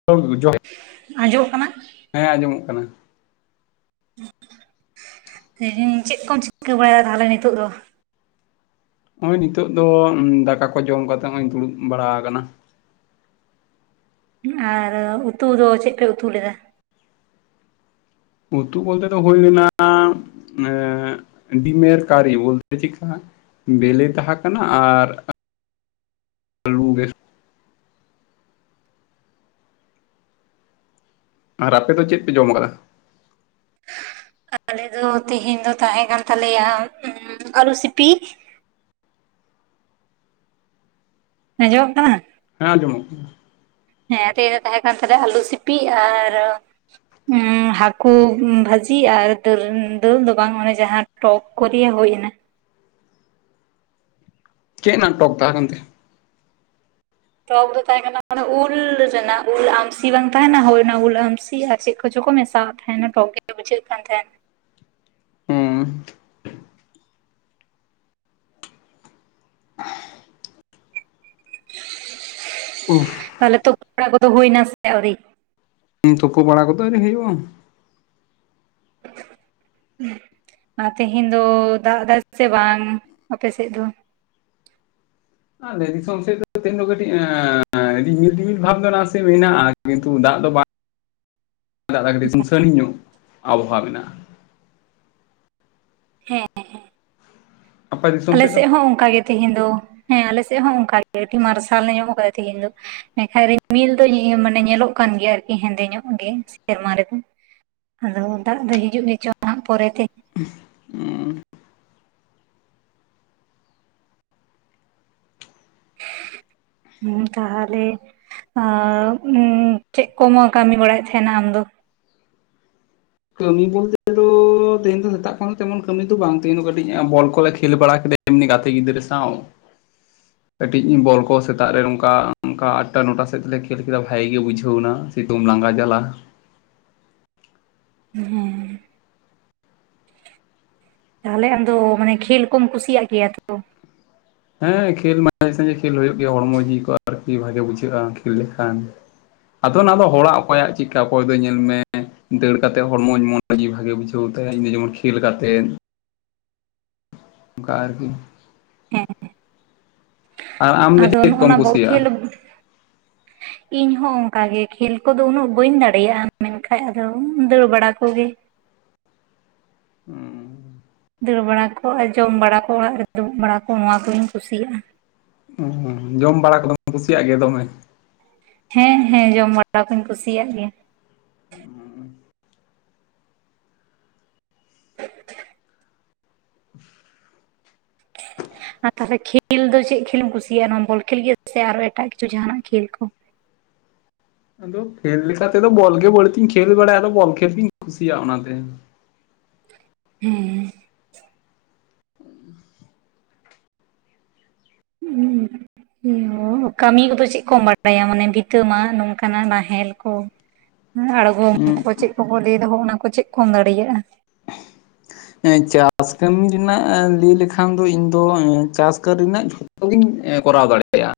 [unintelligible] ᱟᱸᱡᱚᱢᱚᱜ ᱠᱟᱱᱟ? ᱦᱮᱸ ᱟᱸᱡᱚᱢᱚᱜ ᱠᱟᱱᱟ ᱞᱟᱹᱭ‌ ᱤᱧ ᱪᱮᱫ ᱠᱚᱢ ᱪᱤᱠᱟᱹ ᱵᱟᱲᱟᱭᱟ ᱛᱟᱦᱚᱞᱮ ᱱᱤᱛᱚᱜ ᱫᱚ ᱱᱚᱜᱚᱭ ᱱᱤᱛᱚᱜ ᱫᱚ ᱫᱟᱠᱟ ᱠᱚ ᱡᱚᱢ ᱠᱟᱛᱮᱜ ᱦᱚᱸᱜ ᱤᱧ ᱫᱩᱲᱩᱵ ᱵᱟᱲᱟ ᱟᱠᱟᱱᱟ ᱟᱨ ᱩᱛᱩ ᱫᱚ ᱪᱮᱫ ᱯᱮ ᱩᱛᱩ ᱞᱮᱫᱟ? ᱩᱛᱩ ᱵᱚᱞᱛᱮ ᱫᱚ ᱦᱩᱭ ᱞᱮᱱᱟ ᱰᱤᱢᱮᱨ ᱠᱟᱨᱤ ᱵᱚᱞᱛᱮ ᱵᱮᱞᱤ ᱛᱟᱦᱮᱸ ᱠᱟᱱᱟ ᱟᱨ ᱟᱞᱩ ᱜᱮ ᱟᱨ ᱟᱯᱮ ᱫᱚ ᱪᱮᱫ ᱯᱮ ᱡᱚᱢ ᱟᱠᱟᱫᱟ ᱟᱞᱮ ᱫᱚ ᱛᱮᱦᱮᱧ ᱫᱚ ᱛᱟᱦᱮᱸ ᱠᱟᱱ ᱛᱟᱞᱮᱭᱟ ᱟᱹᱞᱩ ᱥᱤᱯᱤ ᱟᱡᱚᱢᱚᱜ ᱠᱟᱱᱟ ᱦᱮᱸ ᱟᱡᱚᱢᱚᱠ ᱦᱮᱸ ᱫᱚ ᱛᱟᱦᱮᱸ ᱠᱟᱱ ᱛᱟᱞᱮ ᱟᱞᱩ ᱥᱤᱯᱤ ᱟᱨ ᱦᱟᱹᱠᱩ ᱵᱷᱟᱹᱡᱤ ᱟᱨ ᱫᱟᱹᱞ ᱫᱟᱹᱞ ᱫᱚ ᱵᱟᱝ ᱚᱱᱮ ᱡᱟᱦᱟᱸ ᱴᱚᱯ ᱠᱚᱨᱮ ᱦᱩᱭ ᱮᱱᱟ ᱪᱮ ᱱᱟᱴᱳᱠ ᱛᱟᱦᱮᱱ ᱠᱟᱱᱛᱮ ᱴᱚᱠ ᱫᱚ ᱛᱟᱦᱮᱸ ᱠᱟᱱᱟ ᱢᱟᱱ ᱩᱞ ᱨᱮᱱᱟᱜ ᱩᱞ ᱟᱢᱥᱤ ᱵᱟᱝ ᱛᱟᱦᱮᱱᱟ ᱦᱚᱭ ᱨᱮᱱᱟᱜ ᱩᱞ ᱟᱢᱥᱤ ᱟᱨ ᱪᱮᱫ ᱠᱚᱪᱚ ᱠᱚ ᱢᱮᱥᱟᱫᱟ ᱦᱮ ᱴᱚᱞ ᱛᱮ ᱵᱩᱡᱷᱟᱹᱜ ᱠᱟᱱ ᱛᱟᱦᱮᱱ ᱦᱩᱸ ᱦᱦ ᱛᱟᱦᱚᱞᱮ ᱛᱚ ᱛᱚᱲᱟ ᱠᱚᱫᱚ ᱦᱩᱭ ᱱᱟ ᱥᱮ ᱟᱹᱣᱨᱤ ᱛᱩᱯ ᱵᱟᱲᱟ ᱠᱚᱫᱚ ᱮᱱᱨᱤ ᱦᱩᱭᱩᱜᱼᱟ ᱦᱮᱸ ᱟᱨ ᱛᱮᱦᱮᱧ ᱫᱚ ᱫᱟᱜ ᱮᱫᱟ ᱥᱮ ᱵᱟᱝ ᱟᱯᱮᱥᱮᱫ ᱫᱚ ᱟ ᱫᱤᱥᱚᱢ ᱥᱮᱫ ᱫᱚ ᱠᱟᱹᱴᱤᱡ ᱟᱟ ᱟᱹᱰᱤ ᱢᱤᱞ ᱫᱤᱢᱤᱞ ᱵᱷᱟᱵ ᱫᱚ ᱱᱟᱥᱮ ᱢᱮᱱᱟᱜᱼᱟ ᱠᱤᱱᱛᱩ ᱫᱟᱜ ᱫᱚ ᱵᱟᱝ ᱫᱟᱫᱟᱴᱤᱡ ᱥᱟᱹᱱᱤ ᱧᱚᱜ ᱟᱵᱚᱦᱟᱣᱟ ᱢᱮᱱᱟᱜᱼᱟ ᱦᱮᱸ ᱦᱮᱸ ᱦᱮᱸ ᱟᱯᱮ ᱫᱤᱥᱚᱢ ᱥᱮᱫ ᱫᱚ ᱟᱞᱮᱥᱮᱫ ᱦᱚᱸ ᱚᱱᱠᱟᱜ ᱜᱮ ᱛᱮᱦᱤᱧ ᱫᱚ ᱦᱮᱸ ᱟᱞᱮᱥᱮᱫ ᱦᱚᱸ ᱚᱱᱠᱟᱜᱮ ᱟᱹᱰᱤ ᱢᱟᱨᱥᱟᱞ ᱧᱚᱜ ᱟᱠᱟᱫᱟ ᱛᱮᱦᱮᱧ ᱫᱚ ᱮᱠᱷᱟᱡ ᱨᱤᱢᱤᱞ ᱫᱚ ᱧᱮᱞᱚᱜ ᱠᱟᱱ ᱜᱮᱭᱟ ᱟᱨᱠᱤ ᱦᱮᱸᱫᱮ ᱧᱚᱜ ᱜᱮ ᱥᱮᱨᱢᱟ ᱨᱮᱫᱚ ᱟᱫᱚ ᱫᱟᱜ ᱫᱚ ᱦᱤᱡᱩᱜ ᱜᱮᱪᱚᱝ ᱦᱟᱜ ᱯᱚᱨᱮ ᱛᱮ [inaudible] ᱦᱩᱸ ᱛᱟᱦᱚᱞᱮ ᱟ ᱚ ᱪᱮᱫ ᱠᱚᱢᱚ ᱠᱟᱹᱢᱤ ᱵᱟᱲᱟᱭᱮᱫ ᱛᱟᱦᱮᱱᱟ ᱟᱢᱫᱚ ᱠᱟᱹᱢᱤ ᱵᱚᱞᱛᱮ ᱫᱚ ᱛᱮᱦᱮᱧ ᱫᱚ ᱥᱮᱛᱟᱜ ᱠᱷᱚᱱ ᱫᱚ ᱛᱮᱢᱚᱱ ᱠᱟᱹᱢᱤ ᱫᱚ ᱵᱟᱝ ᱛᱟᱦᱮᱭᱟ ᱠᱟᱹᱴᱤᱡ ᱵᱚᱞ ᱠᱚᱞᱮ ᱠᱷᱮᱞ ᱵᱟᱲᱟ ᱠᱮᱫᱟ ᱮᱢᱱᱤ ᱜᱟᱛᱮ ᱜᱤᱫᱽᱨᱟᱹ ᱥᱟᱶ ᱠᱟᱹᱴᱤᱡ ᱵᱚᱞ ᱠᱚ ᱥᱮᱛᱟᱜ ᱨᱮ ᱚᱱᱠᱟ ᱚᱱᱠᱟ ᱟᱴᱴᱟ ᱱᱚᱴᱟ ᱥᱮᱫ ᱛᱮᱞᱮ ᱠᱷᱮᱞ ᱠᱮᱫᱟ ᱵᱷᱟᱜ ᱜᱮ ᱵᱩᱡᱷᱟᱹᱣ ᱮᱱᱟ ᱥᱤᱛᱩᱢ ᱞᱟᱝᱜᱟ ᱡᱟᱞᱟ ᱦᱮᱸ ᱛᱟᱦᱚᱞᱮ ᱟᱢᱫᱚ ᱢᱟᱱᱮ ᱠᱷᱮᱞ ᱠᱚᱢ ᱠᱩᱥᱤᱭᱟᱜ ᱜᱮᱭᱟ ᱛᱚ ᱦᱮᱸ ᱠᱷᱮᱞ ᱢᱟᱡᱷᱮ ᱥᱟᱡᱷᱮ ᱠᱷᱮᱞ ᱦᱩᱭᱩᱜ ᱜᱮᱭᱟ ᱦᱚᱲᱢᱚ ᱡᱤᱣ ᱠᱚᱜᱼᱟ ᱟᱨᱠᱤ ᱵᱷᱟᱜᱮ ᱵᱩᱡᱷᱟᱹᱜᱼᱟ ᱠᱷᱮᱞ ᱞᱮᱠᱷᱟᱱ ᱟᱫᱚ ᱚᱱᱟ ᱫᱚ ᱦᱚᱲᱟᱜ ᱚᱠᱚᱭᱟᱜ ᱪᱮᱫᱠᱟ ᱚᱠᱚᱭ ᱫᱚ ᱧᱮᱞ ᱢᱮ ᱫᱟᱹᱲ ᱠᱟᱛᱮᱫ ᱦᱚᱲᱢᱚ ᱢᱚᱱᱚ ᱜᱮ ᱵᱷᱟᱜᱮ ᱵᱩᱡᱷᱟᱹᱣ ᱛᱟᱭᱟ ᱤᱧ ᱫᱚ ᱡᱮᱢᱚᱱ ᱠᱷᱮᱞ ᱠᱟᱛᱮᱫ ᱜᱟᱨ ᱜᱮ ᱦᱮᱸ ᱟᱨ ᱟᱢ ᱫᱚ ᱟᱫᱚ ᱪᱮᱫ ᱱᱚᱜᱼᱚᱱᱟ ᱠᱚᱢ ᱵᱚᱞ ᱠᱩᱥᱤᱭᱟᱜᱼᱟ ᱠᱷᱮᱹᱞ ᱤᱧ ᱦᱚᱸ ᱚᱱᱠᱟᱟᱜ ᱜᱮ᱾ ᱠᱷᱮᱞ ᱠᱚᱫᱚ ᱩᱱᱟᱹᱜ ᱵᱟᱹᱧ ᱫᱟᱲᱮᱭᱟᱜᱼᱟ᱾ ᱢᱮᱱᱠᱷᱟᱡ ᱟᱫᱚ ᱫᱟᱹᱲ ᱵᱟᱲᱟ ᱠᱚᱜᱮ᱾ ᱦᱮᱸ ᱫᱟᱹᱲ ᱵᱟᱲᱟ ᱠᱚ ᱟᱨ ᱡᱚᱢ ᱵᱟᱲᱟ ᱠᱚ ᱚᱲᱟᱜ ᱨᱮ ᱫᱩᱲᱩᱵ ᱵᱟᱲᱟ ᱠᱚ ᱱᱚᱣᱟ ᱠᱚᱜᱤᱧ ᱠᱩᱥᱤᱭᱟᱜᱼᱟ ᱦᱚ ᱡᱚᱢ ᱵᱟᱲᱟ ᱠᱚᱫᱚᱢ ᱠᱩᱥᱤᱭᱟᱜ ᱜᱮᱭᱟ ᱫᱚᱢᱮ ᱦᱮᱸ ᱦᱮᱸ ᱡᱚᱢ ᱵᱟᱲᱟ ᱠᱩᱧ ᱠᱩᱥᱤᱭᱟᱜ ᱜᱮᱭᱟ ᱦᱩᱸ ᱟᱨ ᱛᱟᱦᱚᱞᱮ ᱠᱷᱮᱞ ᱫᱚ ᱪᱮᱫ ᱠᱷᱮᱞ ᱮᱢ ᱠᱩᱥᱤᱭᱟᱜᱼᱟ ᱱᱚᱣᱟ ᱵᱚᱞ ᱠᱷᱮᱞ ᱜᱮ ᱥᱮ ᱟᱨᱚ ᱮᱴᱟᱜ ᱠᱤᱪᱷᱩ ᱡᱟᱦᱟᱱᱟᱜ ᱠᱷᱮᱞ ᱠᱚ ᱟᱫᱚ ᱠᱷᱮᱞ ᱞᱮᱠᱟ ᱛᱮᱫᱚ ᱵᱚᱞ ᱜᱮ ᱵᱟᱹᱲᱛᱤᱧ ᱠᱷᱮᱞ ᱵᱟᱲᱟᱭᱟ ᱟᱫᱚ ᱵᱚᱞ ᱠᱷᱮᱞ ᱛᱤᱧ ᱠᱩᱥᱤᱭᱟᱜᱼᱟ ᱚᱱᱟᱛᱮ ᱦᱮᱸ ᱦᱮᱸ ᱤᱭᱟᱹ ᱠᱟᱹᱢᱤ ᱠᱚᱫᱚ ᱪᱮᱫ ᱠᱚᱢ ᱵᱟᱲᱟᱭᱟ ᱢᱟᱱᱮ ᱵᱤᱛᱟᱹᱢᱟᱜ, ᱱᱚᱝᱠᱟᱱᱟᱜ ᱱᱟᱦᱮᱞ ᱠᱚ? ᱟᱬᱜᱚᱢ ᱠᱚ, ᱪᱮᱫ ᱠᱚᱠᱚ ᱞᱟᱹᱭ ᱫᱚ ᱦᱚᱭ ᱚᱱᱟ ᱠᱚ ᱪᱮᱫ ᱠᱚᱢ ᱫᱟᱲᱮᱭᱟᱜᱼᱟ? ᱦᱮᱸ ᱪᱟᱥ ᱠᱟᱹᱢᱤ ᱨᱮᱱᱟᱜ ᱞᱟᱹᱭ ᱞᱮᱠᱷᱟᱱ ᱫᱚ ᱤᱧ ᱫᱚ ᱪᱟᱥ ᱠᱟᱹᱨᱤ ᱨᱮᱱᱟᱜ ᱡᱷᱚᱛᱚ᱾ ᱠᱚ ᱜᱤᱧ ᱠᱚᱨᱟᱣ ᱫᱟᱲᱮᱭᱟᱜᱼᱟ᱾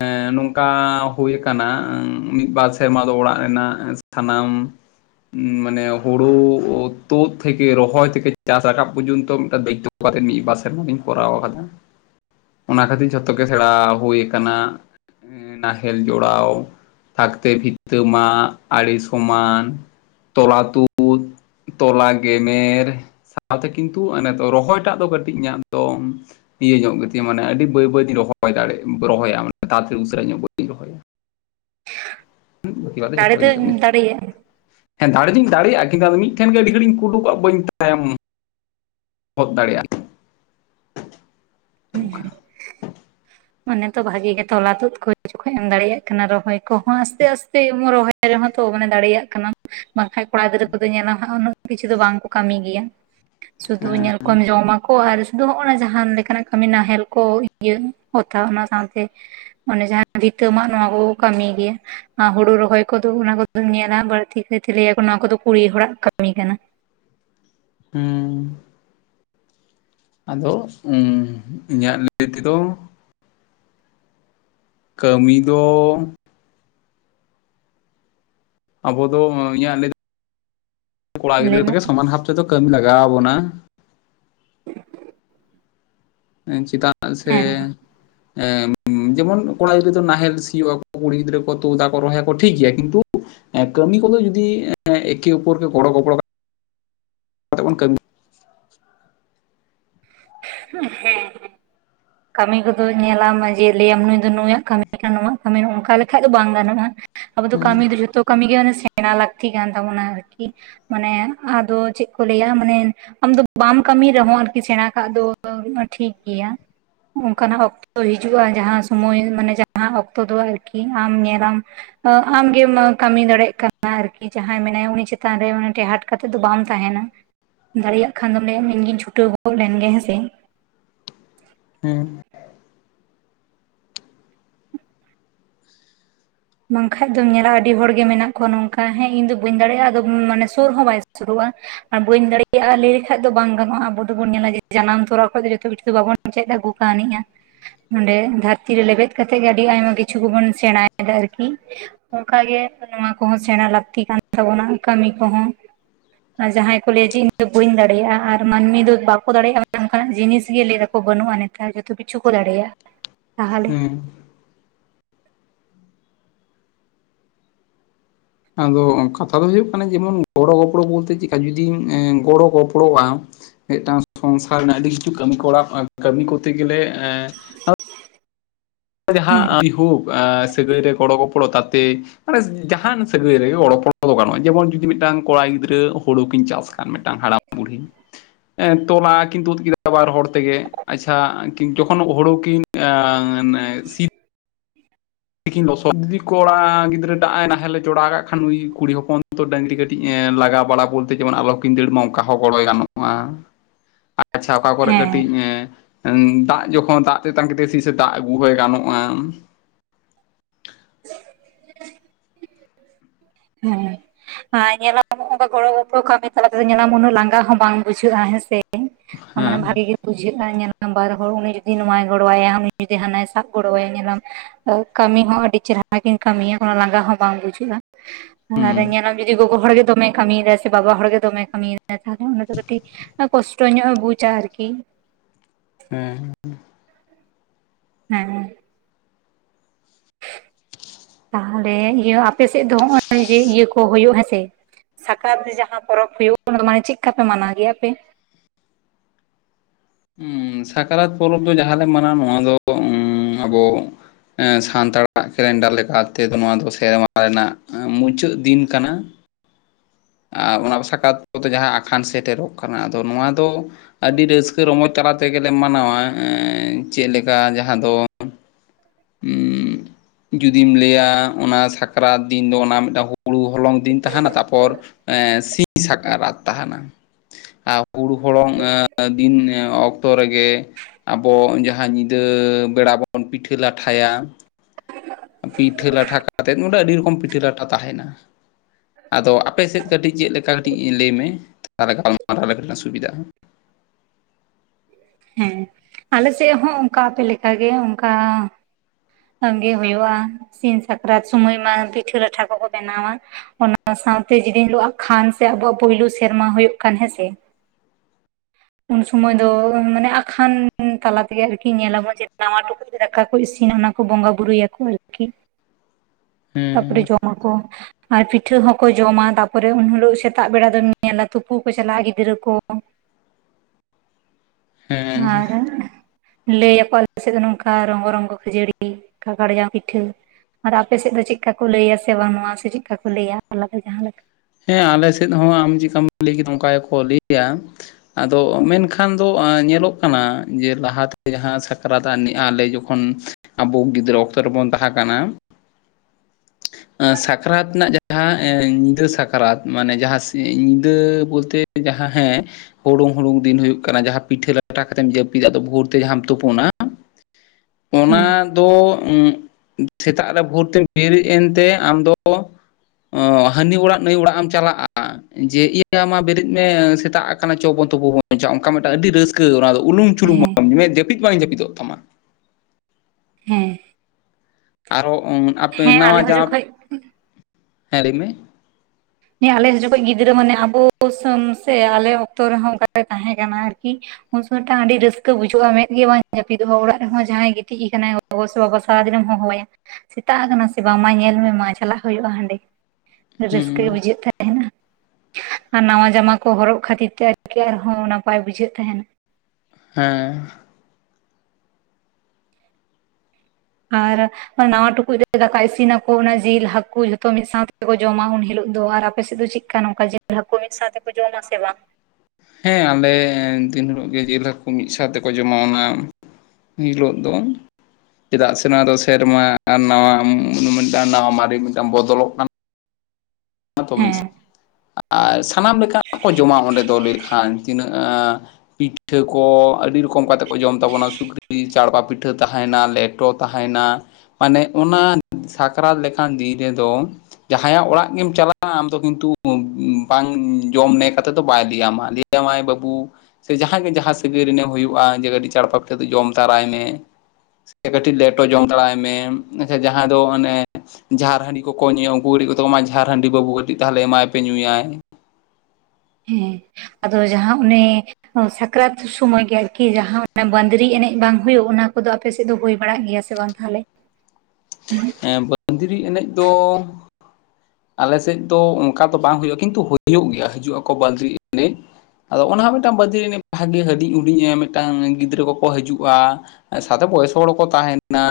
ᱦᱮᱸ ᱱᱚᱝᱠᱟ ᱦᱩᱭ ᱟᱠᱟᱱᱟ ᱢᱤᱫ ᱵᱟᱨ ᱥᱮᱨᱢᱟ ᱫᱚ ᱚᱲᱟᱜ ᱨᱮᱱᱟᱜ ᱥᱟᱱᱟᱢ ᱢᱟᱱᱮ ᱦᱩᱲᱩ ᱛᱳᱫᱷ ᱛᱷᱮᱠᱮ ᱨᱚᱦᱚᱭ ᱛᱷᱮᱠᱮ ᱪᱟᱥ ᱨᱟᱠᱟᱜ ᱯᱚᱨᱡᱚᱱᱛᱚ ᱢᱤᱫ ᱫᱟᱭᱤᱛᱛᱚ᱾ ᱚᱲᱟᱜ ᱨᱮ ᱢᱤᱫ ᱵᱟᱨ ᱥᱮᱨᱢᱟ ᱞᱤᱧ ᱠᱚᱨᱟᱣ ᱟᱠᱟᱫᱟ᱾ ᱚᱱᱟ ᱠᱷᱟᱹᱛᱤᱨ ᱡᱷᱚᱛᱚ ᱜᱮ ᱥᱮᱬᱟ ᱦᱩᱭ ᱟᱠᱟᱱᱟ᱾ ᱠᱟᱱᱟ᱾ ᱱᱟᱦᱮᱞ ᱡᱚᱲᱟᱣ, ᱛᱷᱟᱠᱛᱮ ᱯᱷᱤᱛᱟᱹ ᱢᱟᱜ, ᱟᱲᱮ ᱥᱚᱢᱟᱱ, ᱛᱚᱞᱟ ᱛᱩᱫ, ᱛᱚᱞᱟ ᱜᱮᱢᱮᱨ, ᱥᱟᱶᱛᱮ ᱠᱤᱱᱛᱩ ᱚᱱᱮᱛᱚ ᱨᱚᱦᱚᱭᱴᱟᱜ ᱫᱚ ᱠᱟᱹᱴᱤᱡ ᱤᱧᱟᱹᱜ ᱫᱚ ᱤᱭᱟᱹ ᱧᱚᱜ ᱜᱮᱛᱤᱧᱟ ᱢᱟᱱᱮ ᱟᱹᱰᱤ ᱵᱟᱹᱭ ᱵᱟᱹᱭ ᱛᱤᱧ ᱨᱚᱦᱚᱭ ᱫᱟᱲᱮᱜ ᱨᱚᱦᱚᱭᱟ᱾ ᱢᱟᱱᱮ ᱛᱟᱲᱟ ᱛᱟᱲᱤ ᱩᱥᱟᱹᱨᱟ ᱧᱚᱜ ᱵᱟᱹᱧ ᱨᱚᱦᱚᱭᱟ ᱵᱟᱹᱠᱤᱭᱟᱜ ᱫᱚ ᱫᱟᱲᱮ ᱡᱷᱚᱛᱚ ᱜᱮᱧ ᱫᱚᱧ ᱠᱟᱹᱢᱤᱭᱟ᱾ ᱫᱟᱲᱮᱭᱟᱜᱼᱟ ᱦᱮᱸ ᱫᱟᱲᱮ ᱫᱩᱧ ᱫᱟᱲᱮᱭᱟᱜᱼᱟ, ᱠᱤᱱᱛᱩ ᱢᱤᱫᱴᱷᱮᱱ ᱜᱮ ᱟᱹᱰᱤ ᱜᱷᱟᱹᱲᱤᱡ ᱤᱧ ᱠᱩᱰᱩ ᱠᱚᱜᱼᱟ᱾ ᱛᱟᱭᱚᱢ ᱦᱚᱛ ᱫᱟᱲᱮᱭᱟᱜᱼᱟ᱾ ᱦᱩᱸ᱾ ᱢᱟᱱᱮ ᱛᱚ ᱵᱷᱟᱜᱤ ᱜᱮ ᱛᱚᱞᱟ ᱛᱩᱫ ᱠᱚ ᱮᱢ ᱫᱟᱲᱮᱭᱟᱜ ᱠᱟᱱᱟ ᱨᱚᱦᱚᱭ ᱠᱚᱦᱚᱸ ᱟᱥᱛᱮ ᱟᱥᱛᱮ ᱨᱚᱦᱚᱭ ᱨᱮᱦᱚᱸ ᱛᱚ ᱢᱟᱱᱮ ᱫᱟᱲᱮᱭᱟᱜ ᱠᱟᱱᱟᱢ᱾ ᱵᱟᱝᱠᱷᱟᱱ ᱠᱚᱲᱟ ᱜᱤᱫᱽᱨᱟᱹ ᱠᱚᱫᱚ ᱧᱮᱞᱟᱢ ᱩᱱᱟᱹᱜ ᱠᱤᱪᱷᱩ ᱫᱚ ᱵᱟᱝ ᱠᱚ ᱠᱟᱹᱢᱤ ᱜᱮᱭᱟ᱾ ᱥᱩᱫᱩ ᱧᱮᱞ ᱠᱚᱢ ᱡᱚᱢᱟᱠᱚ ᱟᱨ ᱥᱩᱫᱩ ᱱᱚᱜ ᱱᱟ ᱡᱟᱦᱟᱸ ᱞᱮᱠᱟᱱᱟᱜ ᱠᱟᱹᱢᱤ ᱱᱟᱦᱮᱞ ᱠᱚ ᱤᱭᱟᱹ ᱚᱛᱷᱟ ᱚᱱᱟ ᱥᱟᱶᱛᱮ ᱢᱟᱱᱮ ᱡᱟᱦᱟᱸᱭ ᱵᱷᱤᱛᱟᱹ ᱢᱟᱜ ᱱᱚᱣᱟ ᱠᱚᱠᱚ ᱠᱟᱹᱢᱤᱭ ᱜᱮᱭᱟ᱾ ᱟᱨ ᱦᱩᱲᱩ ᱨᱚᱦᱚᱭ ᱠᱚᱫᱚ ᱚᱱᱟ ᱠᱚᱫᱚᱢ ᱧᱮᱞᱟ ᱵᱟᱹᱲᱛᱤ ᱠᱟᱭᱛᱮ ᱞᱟᱹᱭᱟᱠᱚ ᱱᱚᱣᱟ ᱠᱚᱫᱚ ᱠᱩᱲᱤ ᱦᱚᱲᱟᱜ ᱠᱟᱹᱢᱤ ᱠᱟᱱᱟ᱾ ᱦᱮᱸ᱾ ᱟᱫᱚ ᱤᱧᱟᱹᱜ ᱞᱟᱹᱭ ᱛᱮᱫᱚ ᱠᱟᱹᱢᱤ ᱫᱚ ᱟᱵᱚ ᱫᱚ ᱤᱧᱟᱹᱜ ᱞᱟᱹᱭ ᱠᱚᱲᱟ ᱞᱟᱹᱭ ᱜᱤᱫᱽᱨᱟᱹ ᱢᱮ ᱠᱚᱜᱮ ᱥᱚᱢᱟᱱ ᱵᱷᱟᱵᱽ ᱛᱮᱫᱚ ᱠᱟᱹᱢᱤ ᱞᱟᱜᱟᱣ ᱟᱵᱚᱱᱟ᱾ ᱦᱮᱸ᱾ ᱪᱮᱫᱟᱜ ᱥᱮ ᱡᱮᱢᱚᱱ ᱠᱚᱲᱟ ᱜᱤᱫᱽᱨᱟᱹ ᱫᱚ ᱱᱟᱦᱮᱞ ᱥᱤᱭᱳᱜᱼᱟ ᱠᱚ, ᱠᱩᱲᱤ ᱜᱤᱫᱽᱨᱟᱹ ᱠᱚ ᱛᱳᱫᱟ ᱠᱚ, ᱨᱚᱦᱚᱭᱟ ᱠᱚ ᱴᱷᱤᱠ ᱜᱮᱭᱟ ᱠᱤᱱᱛᱩ ᱠᱟᱹᱢᱤ ᱠᱚᱫᱚ ᱡᱩᱫᱤ ᱮᱠᱮ ᱩᱯᱚᱨ ᱜᱮ ᱜᱚᱲᱚ ᱜᱚᱯᱚᱲᱚ ᱠᱟ [inaudible] ᱛᱮ ᱵᱚᱱ ᱠᱟᱹᱢᱤ ᱦᱮᱸ ᱦᱮᱸ᱾ ᱠᱟᱹᱢᱤ ᱠᱚᱫᱚ ᱧᱮᱞᱟᱢ ᱡᱮ ᱞᱟᱹᱭᱟᱢ ᱱᱩᱭ ᱫᱚ ᱱᱩᱭᱟᱜ ᱠᱟᱹᱢᱤ ᱠᱟᱱᱟ ᱱᱚᱶᱟᱭᱟᱜ ᱠᱟᱹᱢᱤ ᱱᱚᱝᱠᱟ ᱞᱮᱠᱟᱱ ᱫᱚ ᱵᱟᱝ ᱜᱟᱱᱚᱜᱼᱟ᱾ ᱟᱵᱚ ᱫᱚ ᱠᱟᱹᱢᱤ ᱫᱚ ᱡᱷᱚᱛᱚ ᱠᱟᱹᱢᱤ ᱜᱮ ᱢᱟᱱᱮ ᱥᱮᱬᱟ ᱞᱟᱹᱠᱛᱤ ᱠᱟᱱ ᱛᱟᱵᱚᱱᱟ ᱟᱨᱠᱤ᱾ ᱢᱟᱱᱮ ᱟᱫᱚ ᱪᱮᱫ ᱠᱚ ᱞᱟᱹᱭᱟ ᱢᱟᱱᱮ ᱟᱢ ᱫᱚ ᱵᱟᱢ ᱠᱟᱹᱢᱤ ᱨᱮᱦᱚᱸ ᱟᱨᱠᱤ ᱥᱮᱬᱟ ᱟᱫᱚ ᱴᱷᱤᱠ ᱜᱮᱭᱟ᱾ ᱚᱱᱠᱟᱱᱟᱜ ᱚᱠᱛᱚ ᱦᱤᱡᱩᱜᱼᱟ᱾ ᱡᱟᱦᱟᱸ ᱥᱚᱢᱚᱭ ᱢᱟᱱᱮ ᱡᱟᱦᱟᱸ ᱚᱠᱛᱚ ᱫᱚ ᱟᱨᱠᱤ ᱟᱢ ᱧᱮᱞᱟᱢ ᱟᱢᱜᱮᱢ ᱠᱟᱹᱢᱤ ᱫᱟᱲᱮᱭᱟᱜ ᱠᱟᱱᱟ ᱟᱨᱠᱤ ᱡᱟᱦᱟᱸᱭ ᱢᱮᱱᱟᱭᱟ ᱩᱱᱤ ᱪᱮᱛᱟᱱ ᱨᱮ ᱴᱮᱦᱟᱸᱴ ᱠᱟᱛᱮᱫ ᱫᱚ ᱵᱟᱢ ᱛᱟᱦᱮᱱᱟ᱾ ᱫᱟᱲᱮᱭᱟᱜ ᱠᱷᱟᱱ ᱫᱚᱢ ᱞᱟᱹᱭᱟᱢ ᱤᱧᱜᱤᱧ ᱪᱷᱩᱴᱟᱹᱣ ᱜᱚᱫ ᱞᱮᱱᱜᱮ ᱦᱮᱸᱥᱮ᱾ ᱦᱩᱸᱢ᱾ ᱵᱟᱝᱠᱷᱟᱡ ᱫᱚᱢ ᱧᱮᱞᱟ ᱟᱹᱰᱤ ᱦᱚᱲᱜᱮ ᱢᱮᱱᱟᱜ ᱠᱚᱣᱟ, ᱱᱚᱝᱠᱟ ᱦᱮᱸ ᱤᱧ ᱫᱚ ᱵᱟᱹᱧ ᱫᱟᱲᱮᱭᱟᱜᱼᱟ ᱟᱫᱚ ᱢᱟᱱᱮ ᱥᱩᱨ ᱦᱚᱸ ᱵᱟᱭ ᱥᱩᱨᱩᱜᱼᱟ ᱾ ᱟᱨ ᱵᱟᱹᱧ ᱫᱟᱲᱮᱭᱟᱜᱼᱟ ᱞᱟᱹᱭ ᱞᱮᱠᱷᱟᱱ ᱫᱚ ᱵᱟᱹᱧ ᱫᱟᱲᱮᱭᱟᱜ-ᱟ ᱞᱟᱹᱭ ᱞᱮᱠᱷᱟᱱ ᱫᱚ ᱵᱟᱝ ᱜᱟᱱᱚᱜᱼᱟ᱾ ᱟᱵᱚ ᱫᱚᱵᱚᱱ ᱧᱮᱞᱟ ᱡᱮ ᱡᱟᱱᱟᱢ ᱛᱚᱨᱟ ᱠᱷᱚᱱ ᱡᱚᱛᱚ ᱠᱤᱪᱷᱩ ᱫᱚ ᱵᱟᱵᱚᱱ ᱪᱮᱫ ᱟᱹᱜᱩ ᱠᱟᱹᱣᱱᱤᱼᱟ᱾ ᱱᱚᱸᱰᱮ ᱫᱷᱟᱹᱨᱛᱤ ᱨᱮ ᱞᱮᱵᱮᱫ ᱠᱟᱛᱮᱜ ᱜᱮ ᱟᱹᱰᱤ ᱟᱭᱢᱟ ᱠᱤᱪᱷᱩ ᱜᱮᱵᱚᱱ ᱥᱮᱬᱟᱭᱟ᱾ ᱟᱨᱠᱤ ᱚᱱᱠᱟᱜᱮ ᱱᱚᱣᱟ ᱠᱚᱦᱚᱸ ᱥᱮᱬᱟ ᱞᱟᱹᱠᱛᱤ ᱠᱟᱱ ᱛᱟᱵᱚᱱᱟ ᱠᱟᱹᱢᱤ ᱠᱚᱦᱚᱸ ᱟᱨ ᱡᱟᱦᱟᱸᱭ ᱠᱚ ᱞᱟᱹᱭᱟ ᱡᱮ ᱤᱧ ᱫᱚ ᱵᱟᱹᱧ ᱫᱟᱲᱮᱭᱟᱜᱼᱟ, ᱟᱨ ᱢᱟᱹᱱᱢᱤ ᱫᱚ ᱵᱟᱠᱚ ᱫᱟᱲᱮᱭᱟᱜᱼᱟ ᱚᱱᱠᱟᱱ ᱡᱤᱱᱤᱥ ᱜᱮ ᱞᱟᱹᱭ ᱫᱟᱠᱚ ᱠᱚ ᱵᱟᱹᱱᱩᱜᱼᱟ᱾ ᱱᱮᱛᱟᱨ ᱡᱚᱛᱚ ᱠᱤᱪᱷᱩ ᱠᱚ ᱫᱟᱲᱮᱭᱟᱜ-ᱟ᱾ ᱦᱩᱸ᱾ ᱟᱫᱚ ᱠᱟᱛᱷᱟ ᱫᱚ ᱦᱩᱭᱩᱜ ᱠᱟᱱᱟ ᱡᱮᱢᱚᱱ ᱜᱚᱲᱚᱼ ᱜᱚᱯᱲᱚ ᱵᱚᱞᱛᱮ ᱪᱮᱫᱠᱟ ᱡᱩᱫᱤᱢ ᱜᱚᱲᱚ ᱜᱚᱯᱚᱲᱚ ᱟᱢ ᱢᱤᱫᱴᱟᱝ ᱥᱚᱝᱥᱟᱨ ᱨᱮᱱᱟᱜ ᱟᱹᱰᱤ ᱠᱤᱪᱷᱩ ᱠᱟᱹᱢᱤ ᱠᱚᱨᱴᱲᱟ ᱠᱟᱹᱢᱤ ᱠᱚᱛᱛᱮ ᱜᱮᱞᱮ ᱮᱸᱻ ᱡᱟᱦᱟᱸ ᱦᱮᱸ ᱟᱭ ᱦᱳᱯ ᱥᱟᱹᱜᱟᱹᱭ ᱨᱮ ᱜᱚᱲᱚ ᱜᱚᱯᱚᱲᱚ ᱛᱟᱛᱮ ᱢᱟᱱᱮ ᱡᱟᱦᱟᱱ ᱥᱟᱹᱜᱟᱹᱭ ᱨᱮᱜᱮ, ᱜᱚᱲᱚ-ᱜᱚᱯᱲᱚ ᱫᱚ ᱜᱟᱱᱚᱜᱼᱟ᱾ ᱡᱮᱢᱚᱱ ᱡᱩᱫᱤ ᱢᱤᱫᱴᱟᱝ ᱠᱚᱲᱟ ᱜᱤᱫᱽᱨᱟᱹ ᱦᱩᱲᱩ ᱠᱤᱱ ᱪᱟᱥ ᱠᱷᱟᱱ ᱢᱤᱫᱴᱟᱝ ᱦᱟᱲᱟᱢ ᱵᱩᱲᱦᱤ ᱛᱚᱞᱟ ᱠᱤᱱ ᱛᱩᱫ ᱠᱮᱫᱟ, ᱵᱟᱨ ᱦᱚᱲ ᱛᱮᱜᱮ ᱟᱪᱪᱷᱟ ᱡᱚᱠᱷᱚᱱ ᱦᱩᱲᱩ ᱠᱤᱱ ᱟᱱ [unintelligible] ᱛᱤᱠᱤᱱ ᱞᱚᱥᱚᱫ, ᱡᱩᱫᱤ ᱠᱚᱲᱟ ᱜᱤᱫᱽᱨᱟᱹ ᱴᱟᱜ ᱮ ᱱᱟᱦᱮᱞ ᱮ ᱡᱚᱲᱟᱣᱮᱫ ᱠᱷᱟᱱ᱾ ᱩᱱᱤ ᱠᱩᱲᱤ ᱦᱚᱯᱚᱱ ᱛᱚ ᱰᱟᱹᱝᱨᱤ [unintelligible] ᱛᱤᱧ ᱞᱟᱜᱟ ᱵᱟᱲᱟ, ᱵᱚᱞᱛᱮ ᱡᱮᱢᱚᱱ ᱟᱞᱚ ᱠᱤᱱ ᱫᱟᱹᱲ ᱢᱟ ᱚᱱᱠᱟ ᱦᱚᱸ ᱜᱚᱲᱚᱭ ᱜᱟᱱᱚᱜ ᱢᱟ᱾ ᱟᱪᱪᱷᱟ ᱚᱠᱟ ᱠᱚᱨᱜ ᱦᱮᱸ ᱠᱟᱹᱴᱤᱡ ᱮᱸ [unintelligible] ᱫᱟᱜ ᱡᱚᱠᱷᱚᱱ ᱫᱟᱜ ᱛᱮᱛᱟᱝ ᱠᱮᱫ ᱪᱮᱮ, [unintelligible] ᱥᱮ ᱫᱟᱜ ᱟᱹᱜᱩ ᱦᱚᱭ ᱜᱟᱱᱚᱜᱼᱟ ᱾ [unintelligible] ᱦᱮᱸ ᱟᱨ ᱧᱮᱞᱟ ᱱᱚᱝᱠᱟ ᱜᱚᱲᱚ ᱜᱚᱯᱚᱲᱚ ᱠᱟᱹᱢᱤ ᱛᱟᱞᱟ ᱛᱮ, ᱧᱮᱞᱟᱢ ᱩᱱᱟᱹᱜ ᱞᱟᱸᱜᱟ ᱦᱚᱸ ᱵᱟᱝ ᱵᱩᱡᱷᱟᱹᱜᱼᱟ ᱦᱮᱸᱥᱮ? ᱦᱮᱸ [unintelligible] ᱵᱩᱡᱷᱟᱹᱜᱼᱟ ᱾ ᱧᱮᱞᱟᱢ ᱵᱟᱨ ᱦᱚᱲ ᱩᱱᱤ ᱡᱩᱫᱤ ᱱᱚᱣᱟᱭ ᱜᱚᱲᱚ ᱟᱭᱟ, ᱩᱱᱤ ᱡᱩᱫᱤ ᱦᱟᱱᱟᱭ ᱥᱟᱵ ᱜᱚᱲᱚᱣᱟᱭᱟ ᱧᱮᱞᱟᱢ ᱠᱟᱹᱢᱤ ᱦᱚᱸ ᱟᱹᱰᱤ ᱪᱮᱦᱨᱟ ᱠᱤᱱ ᱠᱟᱹᱢᱤᱭᱟ, ᱟᱨ ᱞᱟᱸᱜᱟ ᱦᱚᱸ ᱵᱟᱝ ᱵᱩᱡᱷᱟᱹᱜᱼᱟ ᱾ ᱦᱩᱸ ᱟᱨ ᱧᱮᱞᱟᱢ ᱡᱩᱫᱤ ᱜᱚᱜᱚ ᱦᱚᱲ ᱜᱮ ᱫᱚᱢᱮ ᱠᱟᱹᱢᱤᱭᱮᱫᱟᱭ ᱥᱮ, ᱵᱟᱵᱟ ᱦᱚᱲᱜᱮ ᱫᱚᱢᱮ ᱠᱟᱹᱢᱤᱭᱮᱫᱟ ᱛᱟᱦᱚᱞᱮ ᱚᱱᱟ ᱫᱚ ᱠᱟᱹᱴᱤᱡ ᱠᱚᱥᱴᱚ ᱧᱚᱜ ᱮ ᱵᱩᱡᱟ ᱟᱨᱠᱤ ᱦᱮᱸ ᱦᱮᱸ ᱛᱟᱦᱟᱞᱮ ᱤᱭᱟᱹ ᱟᱯᱮ ᱥᱮᱫ ᱫᱚ ᱦᱚᱜᱼᱚᱭ ᱡᱮ ᱤᱭᱟᱹ ᱠᱚ ᱦᱩᱭᱳᱜ ᱦᱮᱸᱥᱮ? ᱥᱟᱠᱨᱟᱛ ᱨᱮ ᱡᱟᱦᱟᱸ ᱯᱚᱨᱚᱵᱽ ᱦᱩᱭᱩᱜ ᱠᱟᱱᱟ, ᱚᱱᱟᱫᱚ ᱢᱟᱱᱮ ᱪᱮᱫ ᱞᱮᱠᱟ ᱯᱮ ᱢᱟᱱᱟᱣ ᱜᱮᱭᱟᱯᱮ? ᱥᱟᱠᱨᱟᱛ ᱯᱚᱨᱚᱵᱽ ᱫᱚ ᱡᱟᱦᱟᱸᱞᱮ ᱢᱟᱱᱟᱣ ᱱᱚᱣᱟ ᱫᱚ ᱟᱵᱚ [unintelligible] ᱥᱟᱱᱛᱟᱲᱟᱜ ᱠᱮᱞᱮᱱᱰᱟᱨ ᱞᱮᱠᱟ ᱛᱮᱫᱚ ᱱᱚᱣᱟ ᱫᱚ ᱥᱮᱨᱢᱟ ᱨᱮᱱᱟᱜ ᱢᱩᱪᱟᱹᱫ ᱫᱤᱱ ᱠᱟᱱᱟ ᱾ ᱟᱨ ᱚᱱᱟ ᱥᱟᱠᱨᱟᱛ ᱠᱚᱛᱮ, ᱡᱟᱸᱦᱟ ᱟᱠᱷᱟᱱ ᱥᱮᱴᱮᱨᱚᱜ ᱠᱟᱱᱟ ᱟᱫᱚ ᱱᱚᱶᱟ ᱫᱚ ᱟᱹᱰᱤ ᱨᱟᱹᱥᱠᱟᱹ ᱨᱚᱢᱚᱡᱽ ᱛᱟᱞᱟ ᱛᱮᱜᱮᱞᱮ ᱢᱟᱱᱟᱣᱟ ᱮᱸ ᱪᱮᱫ ᱞᱮᱠᱟ ᱡᱟᱦᱟᱸ ᱫᱚ [inaudible] [unintelligible] ᱡᱩᱫᱤᱢ ᱞᱟᱹᱭᱟ ᱚᱱᱟ ᱥᱟᱠᱨᱟᱛ ᱫᱤᱱ ᱫᱚ ᱾ ᱚᱱᱟ ᱢᱤᱫᱴᱟᱝ ᱦᱩᱲᱩ ᱦᱚᱞᱚᱝ ᱫᱤᱱ ᱛᱟᱦᱮᱱᱟ ᱛᱟᱨᱯᱚᱨ ᱮ ᱥᱤᱧ ᱥᱟᱠᱟᱨᱟᱛ ᱛᱟᱦᱮᱱᱟ ᱟᱣ ᱦᱩᱲᱩ ᱦᱚᱲᱚᱝ ᱫᱤᱱ ᱚᱠᱛᱚ ᱨᱮᱜᱮ ᱟᱵᱚ ᱡᱟᱦᱟᱸ ᱧᱤᱫᱟᱹ ᱵᱮᱲᱟ ᱵᱚᱱ ᱯᱤᱴᱷᱟᱹ ᱞᱟᱴᱷᱟᱭᱟ ᱯᱤᱴᱷᱟᱹ ᱞᱟᱴᱷᱟ ᱠᱟᱛᱮᱫ ᱱᱚᱰᱮ, ᱟᱹᱰᱤ ᱨᱚᱠᱚᱢ ᱯᱤᱴᱷᱟᱹ ᱞᱟᱴᱷᱟ ᱛᱟᱦᱮᱱᱟ ᱾ ᱟᱫᱚ ᱟᱯᱮ ᱥᱮᱫ ᱠᱟᱹᱴᱤᱡ ᱪᱮᱫ ᱞᱮᱠᱟ ᱠᱟᱹᱴᱤᱡ ᱞᱟᱹᱭᱢᱮ ᱛᱟᱦᱚᱞᱮ ᱜᱟᱞᱢᱟᱨᱟᱣ ᱨᱮ ᱠᱟᱹᱴᱤᱡ ᱞᱟᱝ ᱥᱩᱵᱤᱫᱟᱜᱼᱟ? ᱦᱮᱸ ᱟᱞᱮᱥᱮᱜ ᱦᱚᱸ ᱚᱱᱠᱟ ᱟᱯᱮ ᱞᱮᱠᱟᱜᱮ ᱚᱱᱠᱟ ᱥᱟᱸᱜᱮ ᱦᱩᱭᱳᱜᱭᱼᱟ ᱥᱤᱧ ᱥᱟᱠᱨᱟᱛ ᱥᱚᱢᱚᱭ ᱢᱟ ᱯᱤᱴᱷᱟᱹ ᱞᱟᱴᱷᱟ ᱠᱚᱠᱚ ᱵᱮᱱᱟᱣᱟ ᱾ ᱚᱱᱟ ᱥᱟᱶᱛᱮ ᱡᱮᱫᱤᱱ ᱦᱤᱞᱚᱜ ᱟᱠᱷᱟᱱ ᱥᱮ, ᱟᱵᱚᱣᱟᱜ ᱯᱩᱭᱞᱩ ᱥᱮᱨᱢᱟ ᱦᱩᱭᱩᱜ ᱠᱷᱟᱱ ᱦᱮᱸᱥᱮ [inaudible] ᱩᱱᱥᱚᱢᱚᱭ ᱫᱚ ᱢᱟᱱᱮ ᱟᱠᱷᱟᱱ ᱛᱟᱞᱟ ᱛᱮᱜᱮ ᱟᱨᱠᱤ ᱧᱮᱞᱟᱵᱚᱱ, ᱡᱮ ᱱᱟᱣᱟ ᱴᱩᱠᱩᱡ ᱨᱮ ᱫᱟᱠᱟ ᱠᱚ ᱤᱥᱤᱱᱟ ᱚᱱᱟ ᱠᱚ ᱵᱚᱸᱜᱟ ᱵᱩᱨᱩᱭᱟᱠᱚ ᱟᱨᱠᱤ ᱦᱮᱸ [unintelligible] ᱛᱟᱨᱯᱚᱨᱮ ᱡᱚᱢᱟ ᱠᱚ ᱟᱨ ᱯᱤᱴᱷᱟᱹ ᱦᱚᱸᱠᱚ ᱡᱚᱢᱟ, ᱛᱟᱨᱯᱚᱨᱮ ᱩᱱᱦᱤᱞᱚᱜ ᱥᱮᱛᱟᱜ ᱵᱮᱲᱟ ᱫᱚᱢ ᱧᱮᱞᱟ, ᱛᱩᱯᱩ ᱠᱚ ᱪᱟᱞᱟᱜᱼᱟ ᱜᱤᱫᱽᱨᱟᱹ ᱠᱚ ᱾ [inaudible] ᱦᱮᱸ ᱟᱨ ᱞᱟᱹᱭᱟᱠᱚ ᱟᱞᱮ ᱥᱮᱫ ᱫᱚ ᱱᱚᱝᱠᱟ, ᱨᱚᱝᱜᱚ ᱨᱚᱝᱜᱚ ᱠᱷᱟᱹᱡᱟᱹᱲᱤ [unintelligible] ᱠᱟᱠᱟᱲ ᱡᱟᱝ ᱯᱤᱴᱷᱟᱹ ᱟᱨ ᱟᱯᱮ ᱥᱮᱫ ᱫᱚ ᱪᱮᱫᱠᱟ ᱠᱚ ᱞᱟᱹᱭᱟ ᱥᱮ ᱵᱟᱝ? ᱱᱚᱣᱟ ᱥᱮ ᱪᱮᱫᱠᱟ ᱠᱚ ᱞᱟᱹᱭᱟ ᱟᱱᱟᱫᱚ ᱡᱟᱸᱦᱟ ᱞᱮᱠᱟ ᱦᱮᱸ ᱟᱞᱮ ᱥᱮᱫ ᱦᱚᱸ ᱟᱢ ᱡᱮᱠᱟᱢ ᱞᱟᱹᱭ ᱠᱮᱫᱟ ᱚᱱᱠᱟ ᱜᱮᱠᱚ ᱞᱮᱭᱟ ᱾ ᱟᱫᱚ ᱢᱮᱱᱠᱷᱟᱱ ᱫᱚ ᱧᱮᱞᱚᱜ ᱠᱟᱱᱟ ᱡᱮ, ᱞᱟᱦᱟᱛᱮ ᱡᱟᱸᱦᱟ ᱥᱟᱠᱨᱟᱛ ᱟᱨ ᱟᱞᱮ ᱡᱚᱠᱷᱚᱱ ᱡᱚᱠᱷᱚᱱ ᱟᱵᱚ ᱜᱤᱫᱽᱨᱟᱹ ᱚᱠᱛᱚ ᱨᱮᱵᱚᱱ ᱛᱟᱦᱮᱸ ᱠᱟᱱᱟ ᱮᱸ ᱥᱟᱠᱨᱟᱛ ᱨᱮᱱᱟᱜ ᱡᱟᱸᱦᱟ ᱮᱸ ᱧᱤᱫᱟᱹ ᱥᱟᱠᱨᱟᱛ ᱥᱟᱠᱨᱟᱛ ᱢᱟᱱᱮ ᱡᱟᱸᱦᱟ ᱧᱤᱫᱟᱹ ᱵᱚᱞᱛᱮ ᱡᱟᱸᱦᱟ ᱦᱮᱸ ᱦᱩᱲᱩᱝ ᱦᱩᱲᱩᱝ ᱫᱤᱱ ᱦᱩᱭᱩᱜ ᱠᱟᱱᱟ ᱡᱟᱸᱦᱟ ᱯᱤᱴᱷᱟᱹ ᱞᱟᱴᱷᱟ ᱠᱟᱛᱮᱢ ᱡᱟᱹᱯᱤᱫᱟ ᱟᱫᱚ ᱵᱷᱳᱨ ᱛᱮ ᱡᱟᱸᱦᱟᱢ ᱛᱩᱯᱩᱱᱟ [unintelligible] ᱚᱱᱟ ᱦᱮᱸ ᱫᱚ ᱩᱸᱜ ᱥᱮᱛᱟᱜ ᱨᱮ ᱵᱷᱳᱨ ᱛᱮᱢ ᱵᱮᱨᱮᱫ ᱮᱱᱛᱮ ᱟᱢ ᱫᱚ ᱚ ᱦᱟᱹᱱᱤ ᱚᱲᱟᱜ ᱱᱟᱹᱭ ᱚᱲᱟᱜ ᱮᱢ ᱪᱟᱞᱟᱜᱼᱟ ᱡᱮ ᱤᱭᱟᱹ ᱢᱟ ᱵᱮᱨᱮᱫ ᱢᱮ ᱥᱮᱛᱟᱜ ᱠᱟᱱᱟ ᱪᱚ ᱵᱚᱱ ᱛᱳᱯᱳ ᱵᱚᱱ ᱪᱟᱞᱟᱜ ᱟ ᱚᱱᱠᱟ ᱢᱤᱫᱴᱟᱝ ᱟᱹᱰᱤ ᱨᱟᱹᱥᱠᱟᱹ ᱚᱱᱟ ᱫᱚ ᱩᱞᱩᱢ ᱪᱩᱞᱩᱢᱚᱜ ᱦᱮᱸ ᱟᱢ ᱢᱮᱫ ᱡᱟᱹᱯᱤᱫ ᱵᱟᱝ ᱡᱟᱹᱯᱤᱫᱚᱜ ᱛᱟᱢᱟ ᱦᱮᱸ ᱟᱨᱦᱚ ᱩᱸ ᱟᱯᱮ ᱦᱮᱸ ᱱᱟᱣᱟ ᱟᱞᱮ ᱦᱚᱸ ᱡᱟᱸᱦᱟ ᱡᱚᱠᱷᱚᱡ ᱦᱮᱸ ᱞᱟᱹᱭ ᱢᱮ ᱦᱮᱸ ᱟᱞᱮ ᱡᱚᱠᱷᱚᱡ ᱜᱤᱫᱽᱨᱟᱹ ᱢᱟᱱᱮ ᱟᱵᱚ [unintelligible] ᱥᱮ ᱟᱞᱮ ᱚᱠᱛᱚ ᱨᱮᱦᱚᱸ ᱚᱱᱠᱟᱜᱮ ᱛᱟᱸᱦᱮ ᱠᱟᱱᱟ ᱟᱨᱠᱤ ᱩᱱ ᱥᱚᱢᱚᱭᱴᱟ ᱟᱹᱰᱤ ᱨᱟᱹᱥᱠᱟᱹ ᱵᱩᱡᱷᱟᱹᱜᱼᱟ ᱢᱮᱫ ᱜᱮ ᱵᱟᱝ ᱡᱟᱹᱯᱤᱫᱚᱜᱼᱟ ᱚᱲᱟᱜ ᱨᱮᱦᱚᱸ ᱡᱟᱸᱦᱟᱭ ᱜᱤᱛᱤᱡ ᱠᱟᱱᱟᱭ ᱚᱵᱚᱥᱳ ᱵᱟᱵᱟ ᱥᱟᱨᱟᱫᱤᱱᱮᱢ ᱦᱚᱦᱚ ᱟᱭᱟ ᱥᱮᱛᱟᱜ ᱠᱟᱱᱟ ᱥᱮ ᱵᱟᱝ ᱢᱟ ᱧᱮᱞ ᱢᱮ ᱢᱟ ᱪᱟᱞᱟᱜ ᱦᱳᱭᱳᱜᱼᱟ ᱦᱟᱸᱰᱮ ᱨᱟᱹᱥᱠᱟᱹ ᱜᱮ ᱦᱩᱸ ᱵᱩᱡᱷᱟᱹᱜ ᱛᱟᱦᱮᱱᱟ ᱟᱨ ᱱᱟᱣᱟ ᱡᱟᱢᱟ ᱠᱚ ᱦᱚᱨᱚᱜ ᱠᱷᱟᱹᱛᱤᱨ ᱛᱮ ᱟᱨᱠᱤ ᱟᱨᱦᱚᱸ ᱱᱟᱯᱟᱭ ᱵᱩᱡᱷᱟᱹᱜ ᱛᱟᱦᱮᱱᱟ ᱦᱮᱸ ᱟᱨ ᱱᱟᱣᱟ ᱴᱩᱠᱩᱡ ᱨᱮ ᱫᱟᱠᱟ ᱤᱥᱤᱱᱟᱠᱚ ᱚᱱᱟ ᱡᱤᱞ ᱦᱟᱹᱠᱩ ᱡᱷᱚᱛᱚ ᱢᱤᱫ ᱥᱟᱸᱶᱛᱮ ᱠᱚ ᱡᱚᱢᱟ ᱩᱱ ᱦᱤᱞᱳᱜ ᱫᱚ ᱟᱨ ᱟᱯᱮ ᱥᱮᱫ ᱫᱚ ᱪᱮᱫ ᱱᱚᱝᱠᱟ ᱡᱤᱞ ᱦᱟᱹᱠᱩ ᱢᱤᱫ ᱥᱟᱸᱣᱛᱮ ᱠᱚ ᱡᱚᱢᱟ ᱥᱮ ᱵᱟᱝ? ᱦᱮᱸ ᱟᱞᱮ ᱫᱤᱱ ᱦᱤᱞᱳᱜ ᱜᱮ ᱡᱤᱞ ᱦᱟᱹᱠᱩ ᱢᱤᱫ ᱥᱟᱸᱣᱛᱮ ᱠᱚ ᱡᱚᱢᱟ ᱚᱱᱟ ᱦᱤᱞᱳᱜ ᱫᱚ ᱪᱮᱫᱟᱜ ᱥᱮ ᱱᱚᱣᱟ ᱫᱚ ᱥᱮᱨᱢᱟ ᱱᱟᱣᱟ ᱢᱤᱫᱴᱟᱝ ᱱᱟᱣᱟ ᱢᱟᱨᱮ ᱢᱤᱫᱴᱟᱝ ᱵᱚᱫᱚᱞᱚᱜ ᱠᱟᱱᱟ ᱦᱮᱸ [unintelligible] ᱥᱟᱱᱟᱢ ᱞᱮᱠᱟᱱᱟᱜ ᱠᱚ ᱡᱚᱢᱟ ᱚᱸᱰᱮ ᱫᱚ ᱞᱟᱹᱭ ᱞᱮᱠᱷᱟᱱ ᱛᱤᱱᱟᱹᱜ ᱮᱸ ᱯᱤᱴᱷᱟᱹ ᱠᱚ ᱟᱹᱰᱤ ᱨᱚᱠᱚᱢ ᱠᱟᱛᱮᱫ ᱠᱚ ᱡᱚᱢ ᱛᱟᱵᱚᱱᱟ ᱥᱩᱠᱨᱤ ᱡᱤᱞ ᱪᱟᱲᱯᱟ ᱯᱤᱴᱷᱟᱹ ᱛᱟᱦᱮᱱᱟ ᱞᱮᱴᱚ ᱛᱟᱦᱮᱱᱟ ᱢᱟᱱᱮ ᱚᱱᱟ ᱥᱟᱠᱨᱟᱛ ᱞᱮᱠᱟᱱ ᱫᱤᱱ ᱨᱮᱫᱚ ᱡᱟᱸᱦᱟᱭᱟᱜ ᱚᱲᱟᱜ ᱜᱮᱢ ᱪᱟᱞᱟᱜᱼᱟ ᱟᱢ ᱫᱚ ᱠᱤᱱᱛᱩ ᱵᱟᱝ ᱡᱚᱢ ᱱᱮ ᱠᱟᱛᱮ ᱫᱚ ᱵᱟᱭ ᱞᱟᱹᱭᱟᱢᱟ ᱞᱟᱹᱭᱟᱢᱟᱭ ᱵᱟᱹᱵᱩ ᱥᱮ ᱡᱟᱸᱦᱟ ᱜᱮ ᱡᱟᱸᱦᱟ ᱥᱟᱹᱜᱟᱹᱭ ᱨᱮᱱᱮ ᱦᱳᱭᱳᱜᱼᱟ ᱡᱮ ᱠᱟᱹᱴᱤᱡ ᱪᱟᱲᱯᱟ ᱯᱤᱴᱷᱟᱹ ᱫᱚ ᱡᱚᱢ ᱛᱟᱨᱟᱭ ᱢᱮ ᱥᱮ ᱠᱟᱹᱴᱤᱡ ᱞᱮᱴᱚ ᱡᱚᱢ ᱛᱟᱨᱟᱭ ᱢᱮ ᱟᱪᱪᱷᱟ ᱡᱟᱸᱦᱟᱭ ᱫᱚ ᱚᱱᱮ ᱡᱷᱟᱨ ᱦᱟᱺᱰᱤ ᱠᱚᱠᱚ ᱧᱩᱭᱟ ᱩᱱᱠᱩ ᱠᱟᱹᱴᱤᱡ ᱠᱚ [unintelligible] ᱡᱷᱟᱨ ᱦᱟᱺᱰᱤ ᱵᱟᱹᱵᱩ ᱠᱟᱹᱴᱤᱡ ᱛᱟᱦᱚᱞᱮ ᱮᱢᱟᱭ ᱯᱮ ᱧᱩᱭᱟᱭ ᱦᱮᱸ ᱟᱫᱚ ᱡᱟᱸᱦᱟ ᱚᱱᱮ ᱥᱟᱠᱨᱟᱛ ᱥᱩᱢᱚᱭ ᱜᱮ ᱟᱨᱠᱤ ᱡᱟᱸᱦᱟ ᱵᱟᱸᱫᱽᱨᱤ ᱮᱱᱮᱡ ᱵᱟᱝ ᱦᱩᱭᱩᱜ ᱚᱱᱟ ᱠᱚᱫᱚ ᱟᱯᱮ ᱥᱮᱫ ᱫᱚ ᱦᱩᱭ ᱵᱟᱲᱟᱜ ᱜᱮᱭᱟ ᱥᱮ ᱵᱟᱝ ᱦᱟᱞᱮ ᱮᱸ ᱵᱟᱹᱫᱽᱨᱤ ᱮᱱᱮᱡ ᱫᱚ ᱟᱞᱮ ᱥᱮᱫ ᱫᱚ ᱚᱱᱠᱟ ᱫᱚ ᱵᱟᱝ ᱦᱳᱭᱳᱜᱼᱟ ᱠᱤᱱᱛᱩ ᱦᱳᱭᱳᱜ ᱜᱮᱭᱟ ᱦᱤᱡᱩᱜᱼᱟ ᱠᱚ ᱵᱟᱹᱫᱽᱨᱤ ᱮᱱᱮᱡ ᱟᱫᱚ ᱚᱱᱟ ᱦᱚᱸ ᱢᱤᱫᱴᱟᱝ ᱵᱟᱹᱫᱽᱨᱤ ᱮᱱᱮᱡ ᱵᱷᱟᱜᱮ ᱦᱩᱰᱤᱧ ᱦᱩᱰᱤᱧ ᱢᱤᱫᱴᱟᱝ ᱜᱤᱫᱽᱨᱟᱹ ᱠᱚᱠᱚ ᱦᱤᱡᱩᱜᱼᱟ ᱥᱟᱣᱛᱮ ᱵᱚᱭᱮᱥ ᱦᱚᱲ ᱦᱚᱸ ᱠᱚ ᱛᱟᱦᱮᱱᱟ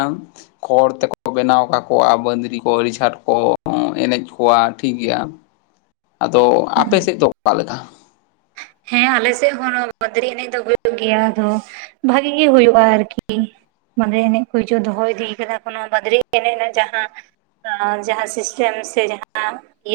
ᱠᱷᱚᱲ ᱛᱮᱠᱚ ᱵᱮᱱᱟᱣ ᱠᱟᱠᱚᱣᱟ ᱵᱟᱹᱫᱽᱨᱤ ᱠᱚ ᱟᱹᱰᱤ ᱪᱷᱟᱴ ᱠᱚ ᱮᱸ ᱮᱱᱮᱡ ᱠᱚ ᱠᱚᱣᱟ ᱴᱷᱤᱠ ᱜᱮᱭᱟ ᱟᱫᱚ ᱟᱯᱮ ᱥᱮᱫ ᱫᱚ ᱚᱠᱟ ᱞᱮᱠᱟ? ᱦᱮᱸ ᱟᱞᱮ ᱥᱮᱫ ᱦᱚᱸ ᱵᱟᱸᱫᱽᱨᱤ ᱮᱱᱮᱡ ᱫᱚ ᱦᱩᱭᱩᱜ ᱜᱮᱭᱟ ᱟᱫᱚ ᱵᱷᱟᱜᱮ ᱜᱮ ᱦᱳᱭᱳᱜᱼᱟ ᱟᱨᱠᱤ ᱵᱟᱹᱫᱽᱨᱤᱮ ᱮᱱᱮᱡ ᱠᱚ ᱦᱤᱡᱩᱜ ᱫᱚᱦᱚ ᱤᱫᱤ ᱠᱟᱫᱟ ᱠᱚ ᱱᱚᱣᱟ ᱵᱹᱟᱫᱽᱨᱤᱮ ᱮᱱᱮᱡ ᱨᱮᱱᱟᱜ ᱡᱟᱸᱦᱟ ᱮᱸ ᱡᱟᱸᱦᱟ ᱥᱤᱥᱴᱮᱢ ᱥᱮ ᱡᱟᱸᱦᱟ